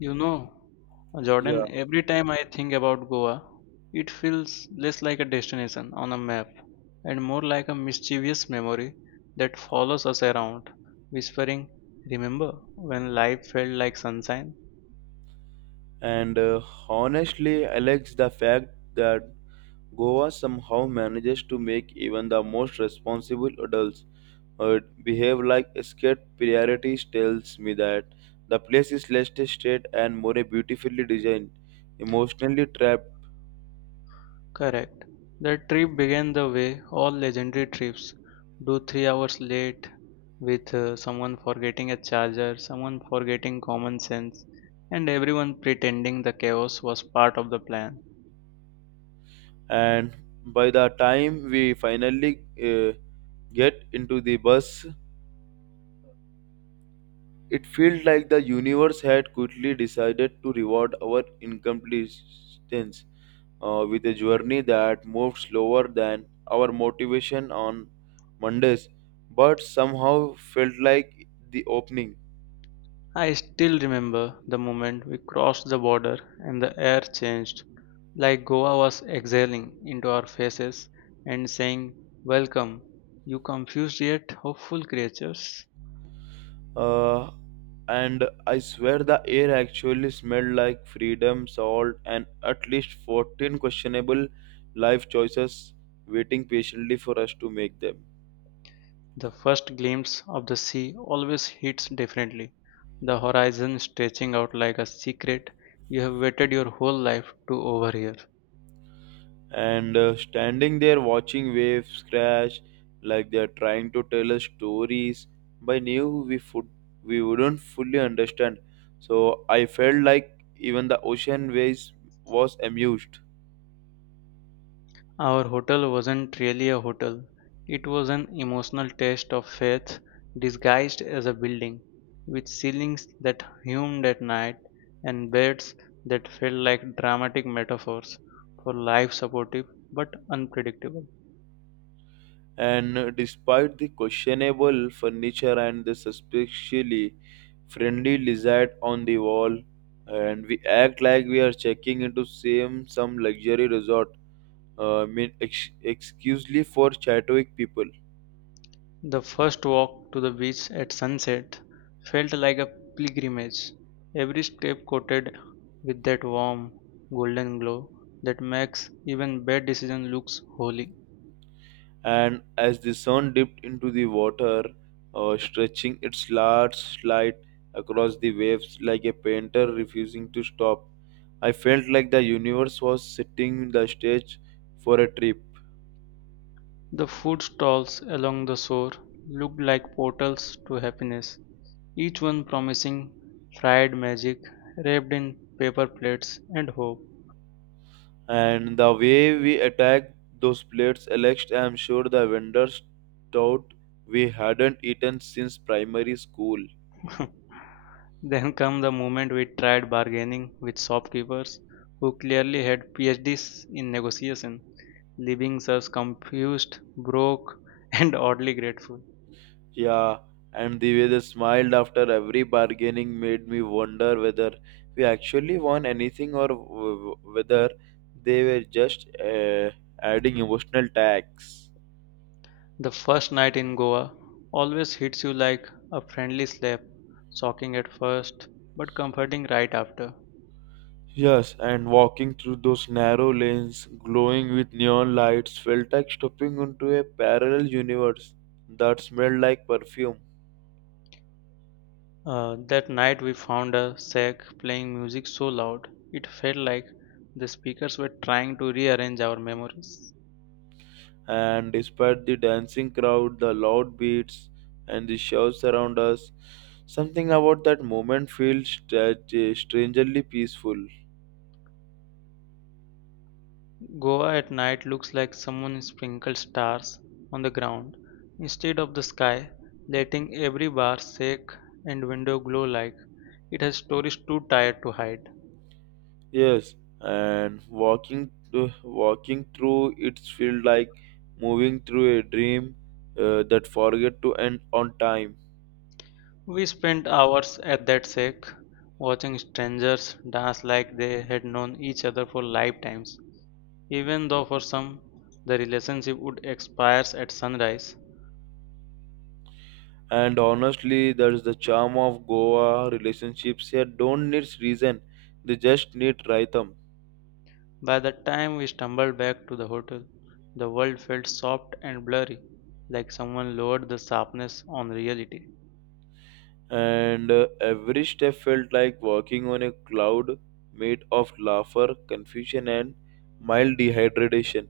You know, Yeah, Jordan, every time I think about Goa, it feels less like a destination on a map and more like a mischievous memory that follows us around, whispering, Remember when life felt like sunshine? and honestly, Alex, the fact that Goa somehow manages to make even the most responsible adults behave like escaped priorities tells me that the place is less tested and more beautifully designed, emotionally trapped, Correct. That trip began the way all legendary trips do 3 hours late, with someone forgetting a charger, someone forgetting common sense, and everyone pretending the chaos was part of the plan. and by the time we finally get into the bus, it feels like the universe had quickly decided to reward our incompleteness with a journey that moved slower than our motivation on Mondays, but somehow felt like the opening. I still remember the moment we crossed the border and the air changed, like Goa was exhaling into our faces and saying, Welcome, you confused yet hopeful creatures. Uh, and I swear the air actually smelled like freedom, salt, and at least 14 questionable life choices waiting patiently for us to make them. The first glimpse of the sea always hits differently, the horizon stretching out like a secret you have waited your whole life to overhear. And Standing there watching waves crash like they're trying to tell us stories by new we food we wouldn't fully understand, so I felt like even the ocean waves was amused. Our hotel wasn't really a hotel, it was an emotional test of faith disguised as a building, with ceilings that hummed at night and beds that felt like dramatic metaphors for life supportive but unpredictable. And Despite the questionable furniture and the suspiciously friendly lizard on the wall, and we act like we are checking into same some luxury resort, I mean excusely for Chadwick people. The first walk to the beach at sunset felt like a pilgrimage, every step coated with that warm golden glow that makes even bad decision looks holy. And as the sun dipped into the water, stretching its large light across the waves like a painter refusing to stop, I felt like the universe was setting the stage for a trip. The food stalls along the shore looked like portals to happiness, each one promising fried magic wrapped in paper plates and hope. And the way we attacked those plates, Alex, I am sure the vendors thought we hadn't eaten since primary school. Then come the moment we tried bargaining with shopkeepers who clearly had PhDs in negotiation, leaving us confused, broke, and oddly grateful. Yeah, and the way they smiled after every bargaining made me wonder whether we actually won anything or whether they were just adding emotional tax. The first night in Goa always hits you like a friendly slap, shocking at first but comforting right after. Yes, and walking through those narrow lanes glowing with neon lights felt like stepping into a parallel universe that smelled like perfume. That night we found a shack playing music so loud it felt like the speakers were trying to rearrange our memories. And despite the dancing crowd, the loud beats, and the shouts around us, something about that moment feels strangely peaceful. Goa at night looks like someone sprinkled stars on the ground instead of the sky, letting every bar, shack, and window glow like it has stories too tired to hide. Yes, and walking through it feels like moving through a dream that forget to end on time. We spent hours at that shack watching strangers dance like they had known each other for lifetimes. Even though for some the relationship would expire at sunrise, And honestly, that's the charm of Goa. Relationships here don't need reason; they just need rhythm. by the time we stumbled back to the hotel, the world felt soft and blurry, like someone lowered the sharpness on reality. And Every step felt like walking on a cloud made of laughter, confusion, and mild dehydration.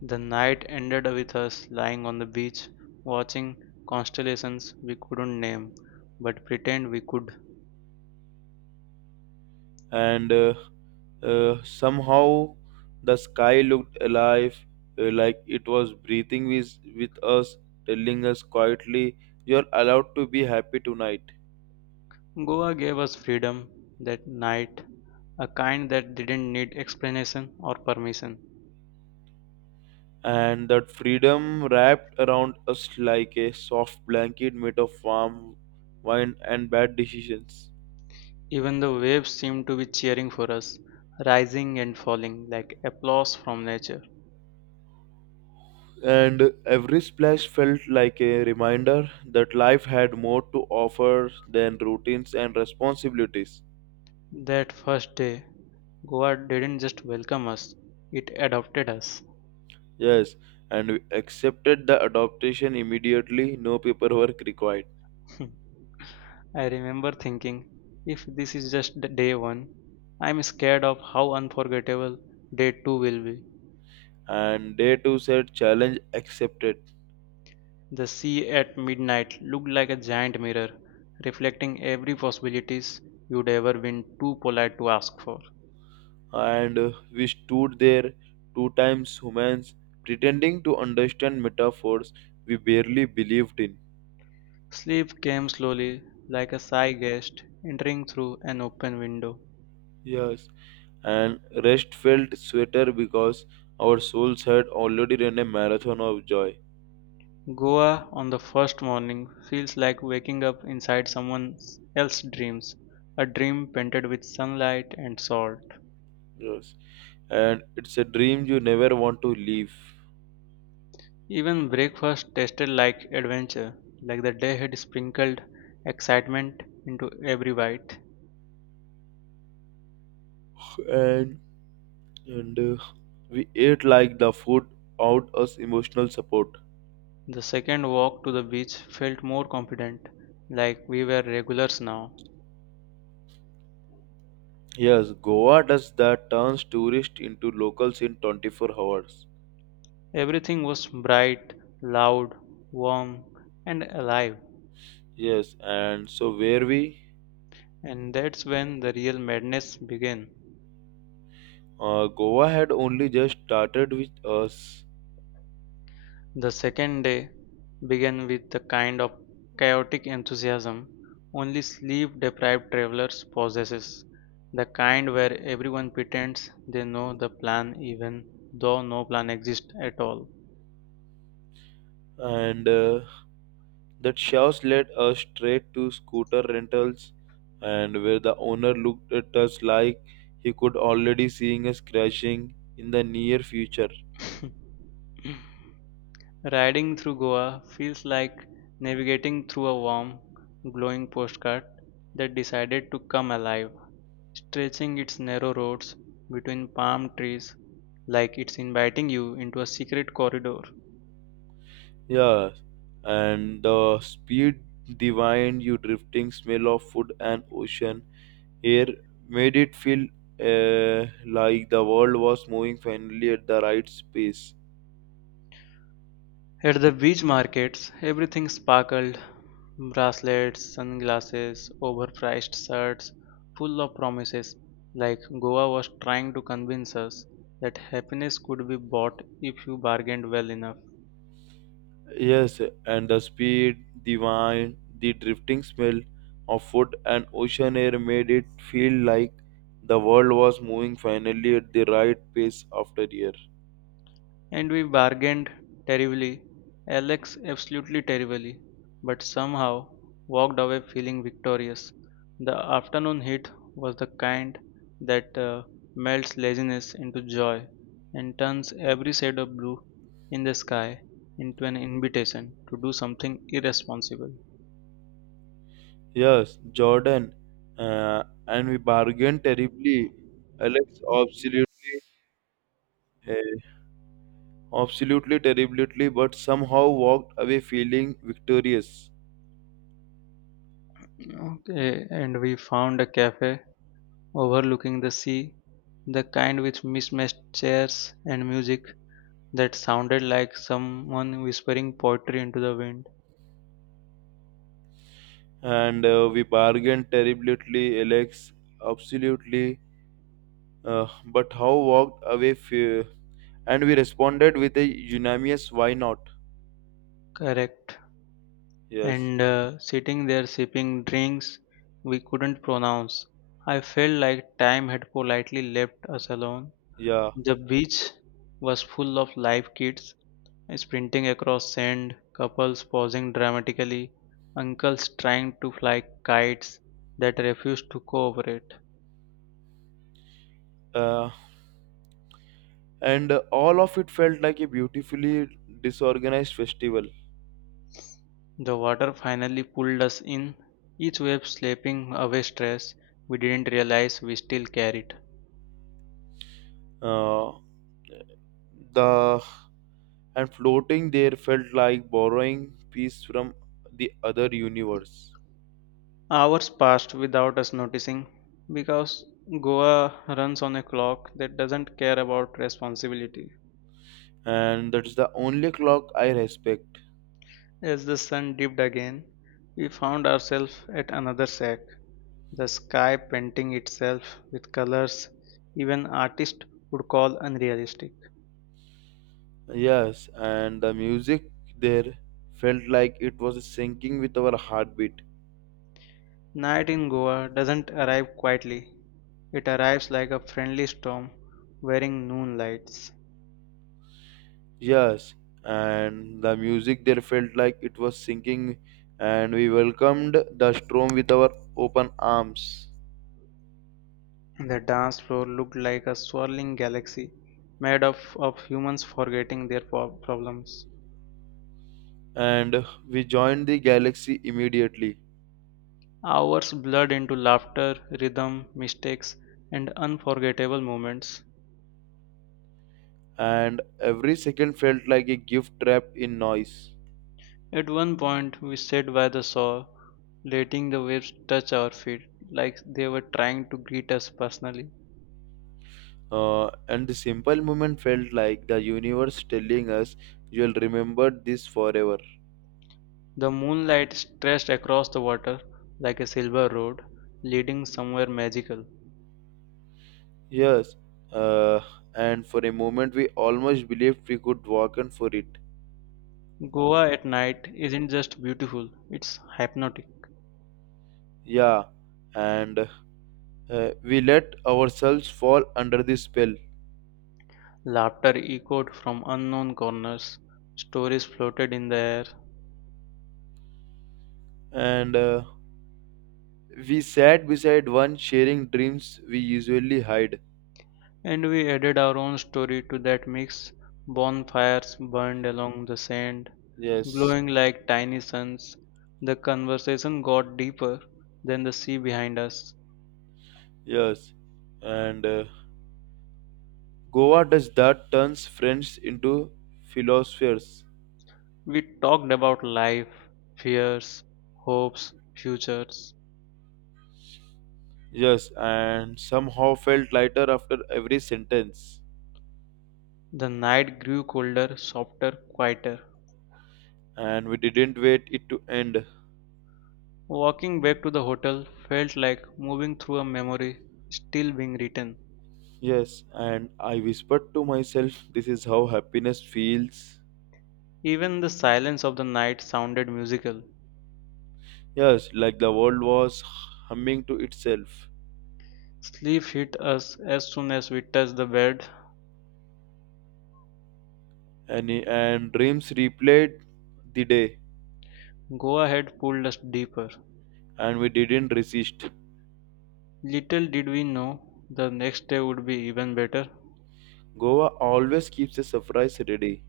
The night ended with us lying on the beach, watching constellations we couldn't name, but pretend we could. And Somehow the sky looked alive, like it was breathing with us, telling us quietly, "You're allowed to be happy tonight." Goa gave us freedom that night, a kind that didn't need explanation or permission. And that freedom wrapped around us like a soft blanket made of warm wine and bad decisions. Even the waves seemed to be cheering for us, rising and falling like applause from nature. And every splash felt like a reminder that life had more to offer than routines and responsibilities. That first day, Goa didn't just welcome us, it adopted us. Yes, and we accepted the adoption immediately, no paperwork required. I remember thinking, if this is just the day one, I'm scared of how unforgettable day two will be. And day two said challenge accepted. The sea at midnight looked like a giant mirror, reflecting every possibilities you'd ever been too polite to ask for. And We stood there, two times humans, pretending to understand metaphors we barely believed in. Sleep came slowly, like a sigh guest entering through an open window. Yes, and rest felt sweeter because our souls had already run a marathon of joy. Goa on the first morning feels like waking up inside someone else's dreams, a dream painted with sunlight and salt. Yes, and it's a dream you never want to leave. Even breakfast tasted like adventure, like the day had sprinkled excitement into every bite. And and We ate like the food out us emotional support. The second walk to the beach felt more confident, like we were regulars now. Yes, Goa does that, turns tourists into locals in 24 hours. Everything was bright, loud, warm, and alive. Yes, and so where we? And that's when the real madness began. Goa had only just started with us, The second day began with a kind of chaotic enthusiasm only sleep deprived travelers possesses, the kind where everyone pretends they know the plan even though no plan exists at all. and that chaos led us straight to scooter rentals, and where the owner looked at us like he could already seeing us crashing in the near future. Riding through Goa feels like navigating through a warm, glowing postcard that decided to come alive, stretching its narrow roads between palm trees like it's inviting you into a secret corridor. Yeah, and the speed, the wind, you drifting smell of food and ocean air made it feel like the world was moving finally at the right pace. At the beach markets, everything sparkled bracelets, sunglasses, overpriced shirts, full of promises, like Goa was trying to convince us that happiness could be bought if you bargained well enough. Yes, and the speed, the wine, the drifting smell of food and ocean air made it feel like the world was moving finally at the right pace after year. And we bargained terribly, Alex, absolutely terribly, but somehow walked away feeling victorious. The afternoon heat was the kind that melts laziness into joy and turns every shade of blue in the sky into an invitation to do something irresponsible. Yes, Jordan, and we bargained terribly. Alex absolutely, uh, absolutely terribly, but somehow walked away feeling victorious. Okay, and we found a cafe overlooking the sea, the kind with mismatched chairs and music that sounded like someone whispering poetry into the wind. And We bargained terribly, Alex absolutely, but how walked and we responded with a unanimous why not. Correct. Yes. And sitting there sipping drinks we couldn't pronounce, I felt like time had politely left us alone. Yeah. The beach was full of live kids sprinting across sand, couples pausing dramatically, uncles trying to fly kites that refused to cooperate. uh, and All of it felt like a beautifully disorganized festival. The water finally pulled us in, each wave slapping away stress we didn't realize we still carried. Uh, the And floating there felt like borrowing peace from the other universe. Hours passed without us noticing because Goa runs on a clock that doesn't care about responsibility. And that's the only clock I respect. As the sun dipped again, we found ourselves at another shack, the sky painting itself with colors even artists would call unrealistic. Yes, and the music there felt like it was syncing with our heartbeat. Night in Goa doesn't arrive quietly. It arrives like a friendly storm wearing noon lights. Yes, and the music there felt like it was sinking, and we welcomed the storm with our open arms. The dance floor looked like a swirling galaxy made up of humans forgetting their problems. And we joined the galaxy immediately, Hours blurred into laughter, rhythm, mistakes, and unforgettable moments. and every second felt like a gift trapped in noise. At one point, we sat by the shore, letting the waves touch our feet like they were trying to greet us personally. And the simple moment felt like the universe telling us, "You'll remember this forever." The moonlight stretched across the water like a silver road leading somewhere magical. Yes, uh, and for a moment we almost believed we could walk on for it. Goa at night isn't just beautiful, it's hypnotic. Yeah, and we let ourselves fall under the spell. Laughter echoed from unknown corners, stories floated in the air, And We sat beside one sharing dreams we usually hide. and we added our own story to that mix. Bonfires burned along the sand, Yes. glowing like tiny suns. The conversation got deeper than the sea behind us. Yes, and Goa does that, turns friends into philosophers. We talked about life, fears, hopes, futures. Yes, and somehow felt lighter after every sentence. The night grew colder, softer, quieter. And we didn't wait it to end. Walking back to the hotel felt like moving through a memory still being written. Yes, and I whispered to myself, this is how happiness feels. Even the silence of the night sounded musical. Yes, like the world was humming to itself. Sleep hit us as soon as we touched the bed. And dreams replayed the day. Go ahead pulled us deeper. And we didn't resist. Little did we know the next day would be even better. Goa always keeps a surprise ready.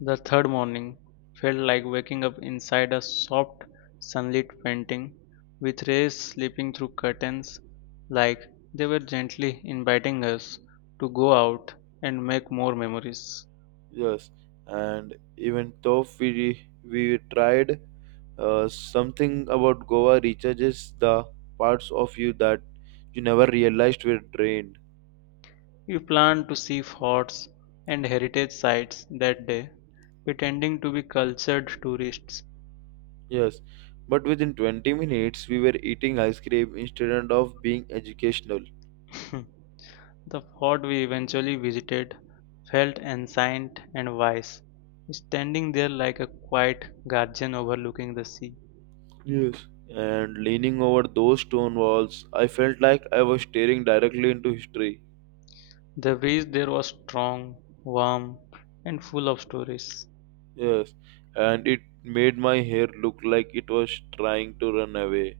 The third morning felt like waking up inside a soft sunlit painting, with rays slipping through curtains like they were gently inviting us to go out and make more memories. Yes, and even though we tried, something about Goa recharges the parts of you that you never realized were drained. We planned to see forts and heritage sites that day, pretending to be cultured tourists. Yes, but within 20 minutes we were eating ice cream instead of being educational. The fort we eventually visited felt ancient and wise, standing there like a quiet guardian overlooking the sea. Yes, and leaning over those stone walls I felt like I was staring directly into history. The breeze there was strong, warm, and full of stories. Yes, and it made my hair look like it was trying to run away.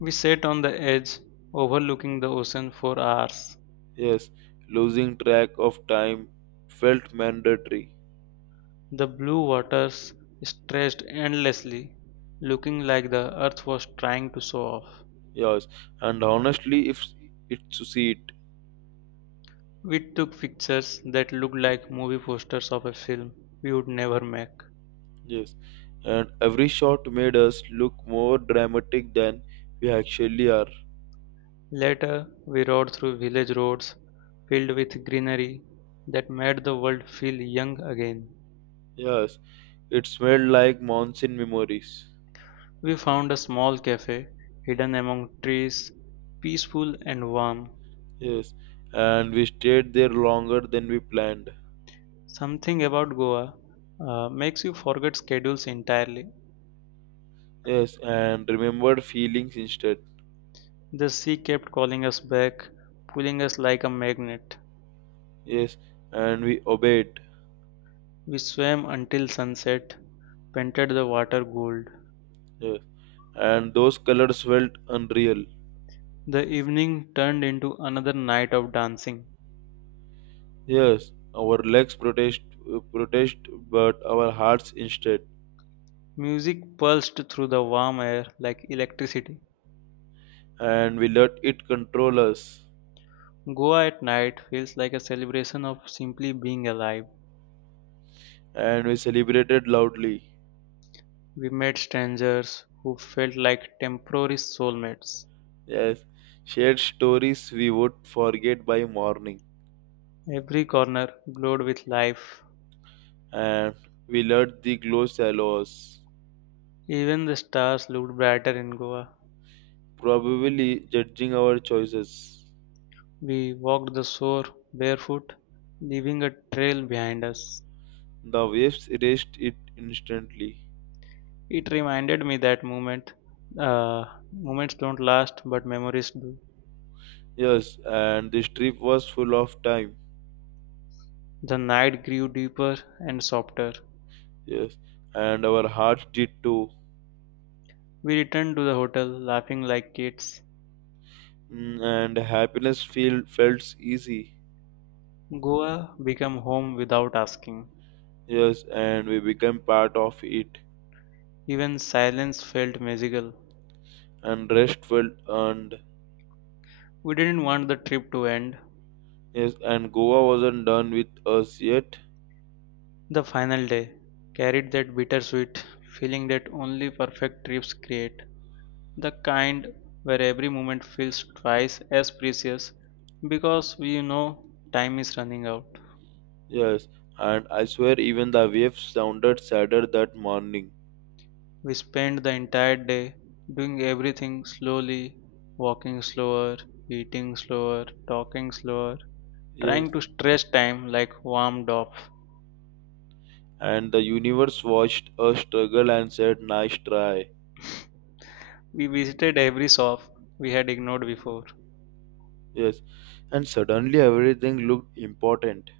We sat on the edge, overlooking the ocean for hours. Yes, losing track of time felt mandatory. The blue waters stretched endlessly, looking like the earth was trying to show off. Yes, and honestly, if it succeeded. We took pictures that looked like movie posters of a film we would never make. Yes, and every shot made us look more dramatic than we actually are. Later, we rode through village roads filled with greenery that made the world feel young again. Yes, it smelled like monsoon memories. We found a small cafe, hidden among trees, peaceful and warm. Yes, and we stayed there longer than we planned. Something about Goa makes you forget schedules entirely. Yes, and remembered feelings instead. The sea kept calling us back, pulling us like a magnet. Yes, and we obeyed. We swam until sunset, painted the water gold. Yeah. And those colors felt unreal. The evening turned into another night of dancing. Yes, our protest, but our hearts instead. Music pulsed through the warm air like electricity. And we let it control us. Goa at night feels like a celebration of simply being alive. And we celebrated loudly. We met strangers who felt like temporary soulmates. Yes, shared stories we would forget by morning. Every corner glowed with life. And we let the glow shallow us, Even the stars looked brighter in Goa. probably judging our choices. We walked the shore barefoot, leaving a trail behind us. The waves erased it instantly. It reminded me that uh, moments don't last, but memories do. Yes, and this trip was full of time. The night grew deeper and softer. Yes, and our hearts did too. We returned to the hotel laughing like kids. Mm, and felt easy. Goa became home without asking. Yes, and we became part of it. Even silence felt magical. And rest felt earned. We didn't want the trip to end. Yes, and Goa wasn't done with us yet. The final day carried that bittersweet feeling that only perfect trips create, the kind where every moment feels twice as precious because we know time is running out. Yes, and I swear even the waves sounded sadder that morning. We spent the entire day doing everything slowly, walking slower, eating slower, talking slower, Yes, trying to stretch time like warmed up. and the universe watched us struggle and said, "Nice try." We visited every shop we had ignored before. Yes, and suddenly everything looked important.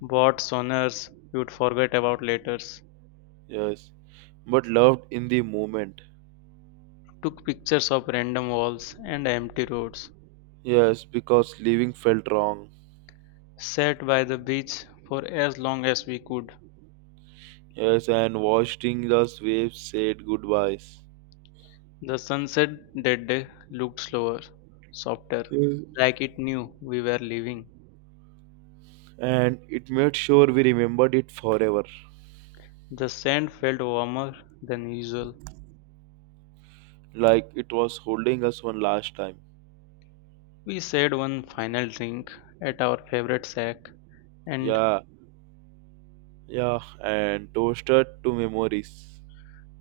Bought sonars you'd forget about later. Yes, but loved in the moment. Took pictures of random walls and empty roads. Yes, because leaving felt wrong. Sat by the beach for as long as we could. Yes, and watching the waves said goodbyes. The sunset that day looked slower, softer, Yes. like it knew we were leaving. And it made sure we remembered it forever. The sand felt warmer than usual. Like it was holding us one last time. We shared one final drink at our favorite shack, and Yeah, yeah, and toasted to memories.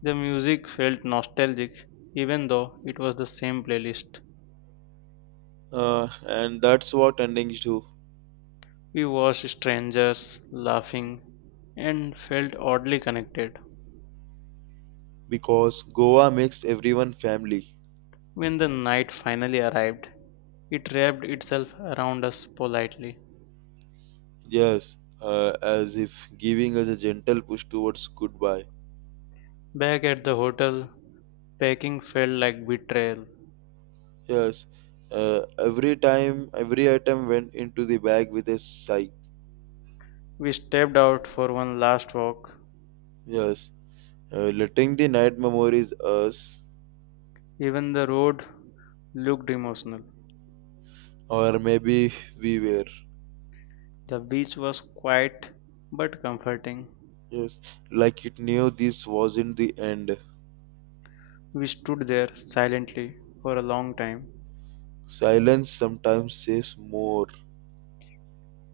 the music felt nostalgic even though it was the same playlist. And that's what endings do. We watched strangers laughing and felt oddly connected. Because Goa makes everyone family. When the night finally arrived, it wrapped itself around us politely. Yes, as if giving us a gentle push towards goodbye. Back at the hotel, packing felt like betrayal. Yes, every item went into the bag with a sigh. We stepped out for one last walk. Yes, letting the night memories us, Even the road looked emotional. or maybe we were. The beach was quiet but comforting. Yes, like it knew this wasn't the end. We stood there silently for a long time. Silence sometimes says more.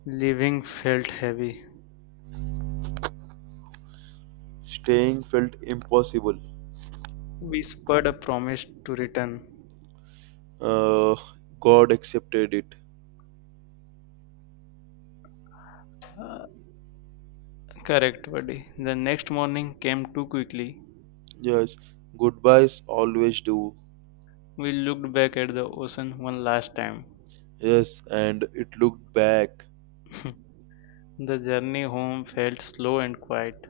Leaving felt heavy. Staying felt impossible. We spurred a promise to return. Uh, God accepted it. Uh, Correct, buddy. The next morning came too quickly. Yes, goodbyes always do. We looked back at the ocean one last time. Yes, and it looked back The journey home felt slow and quiet,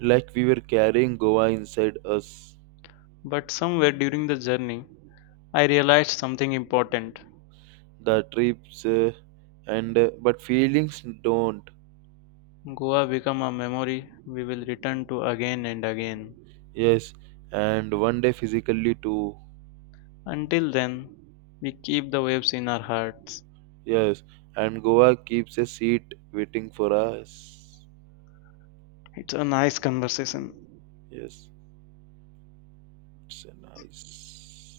like we were carrying Goa inside us. but somewhere during the journey, I realized something important. The trips and but feelings don't. Goa became a memory we will return to again and again. Yes, and one day physically too. Until then, we keep the waves in our hearts. Yes, and Goa keeps a seat waiting for us. It's a nice conversation. Yes, it's a nice.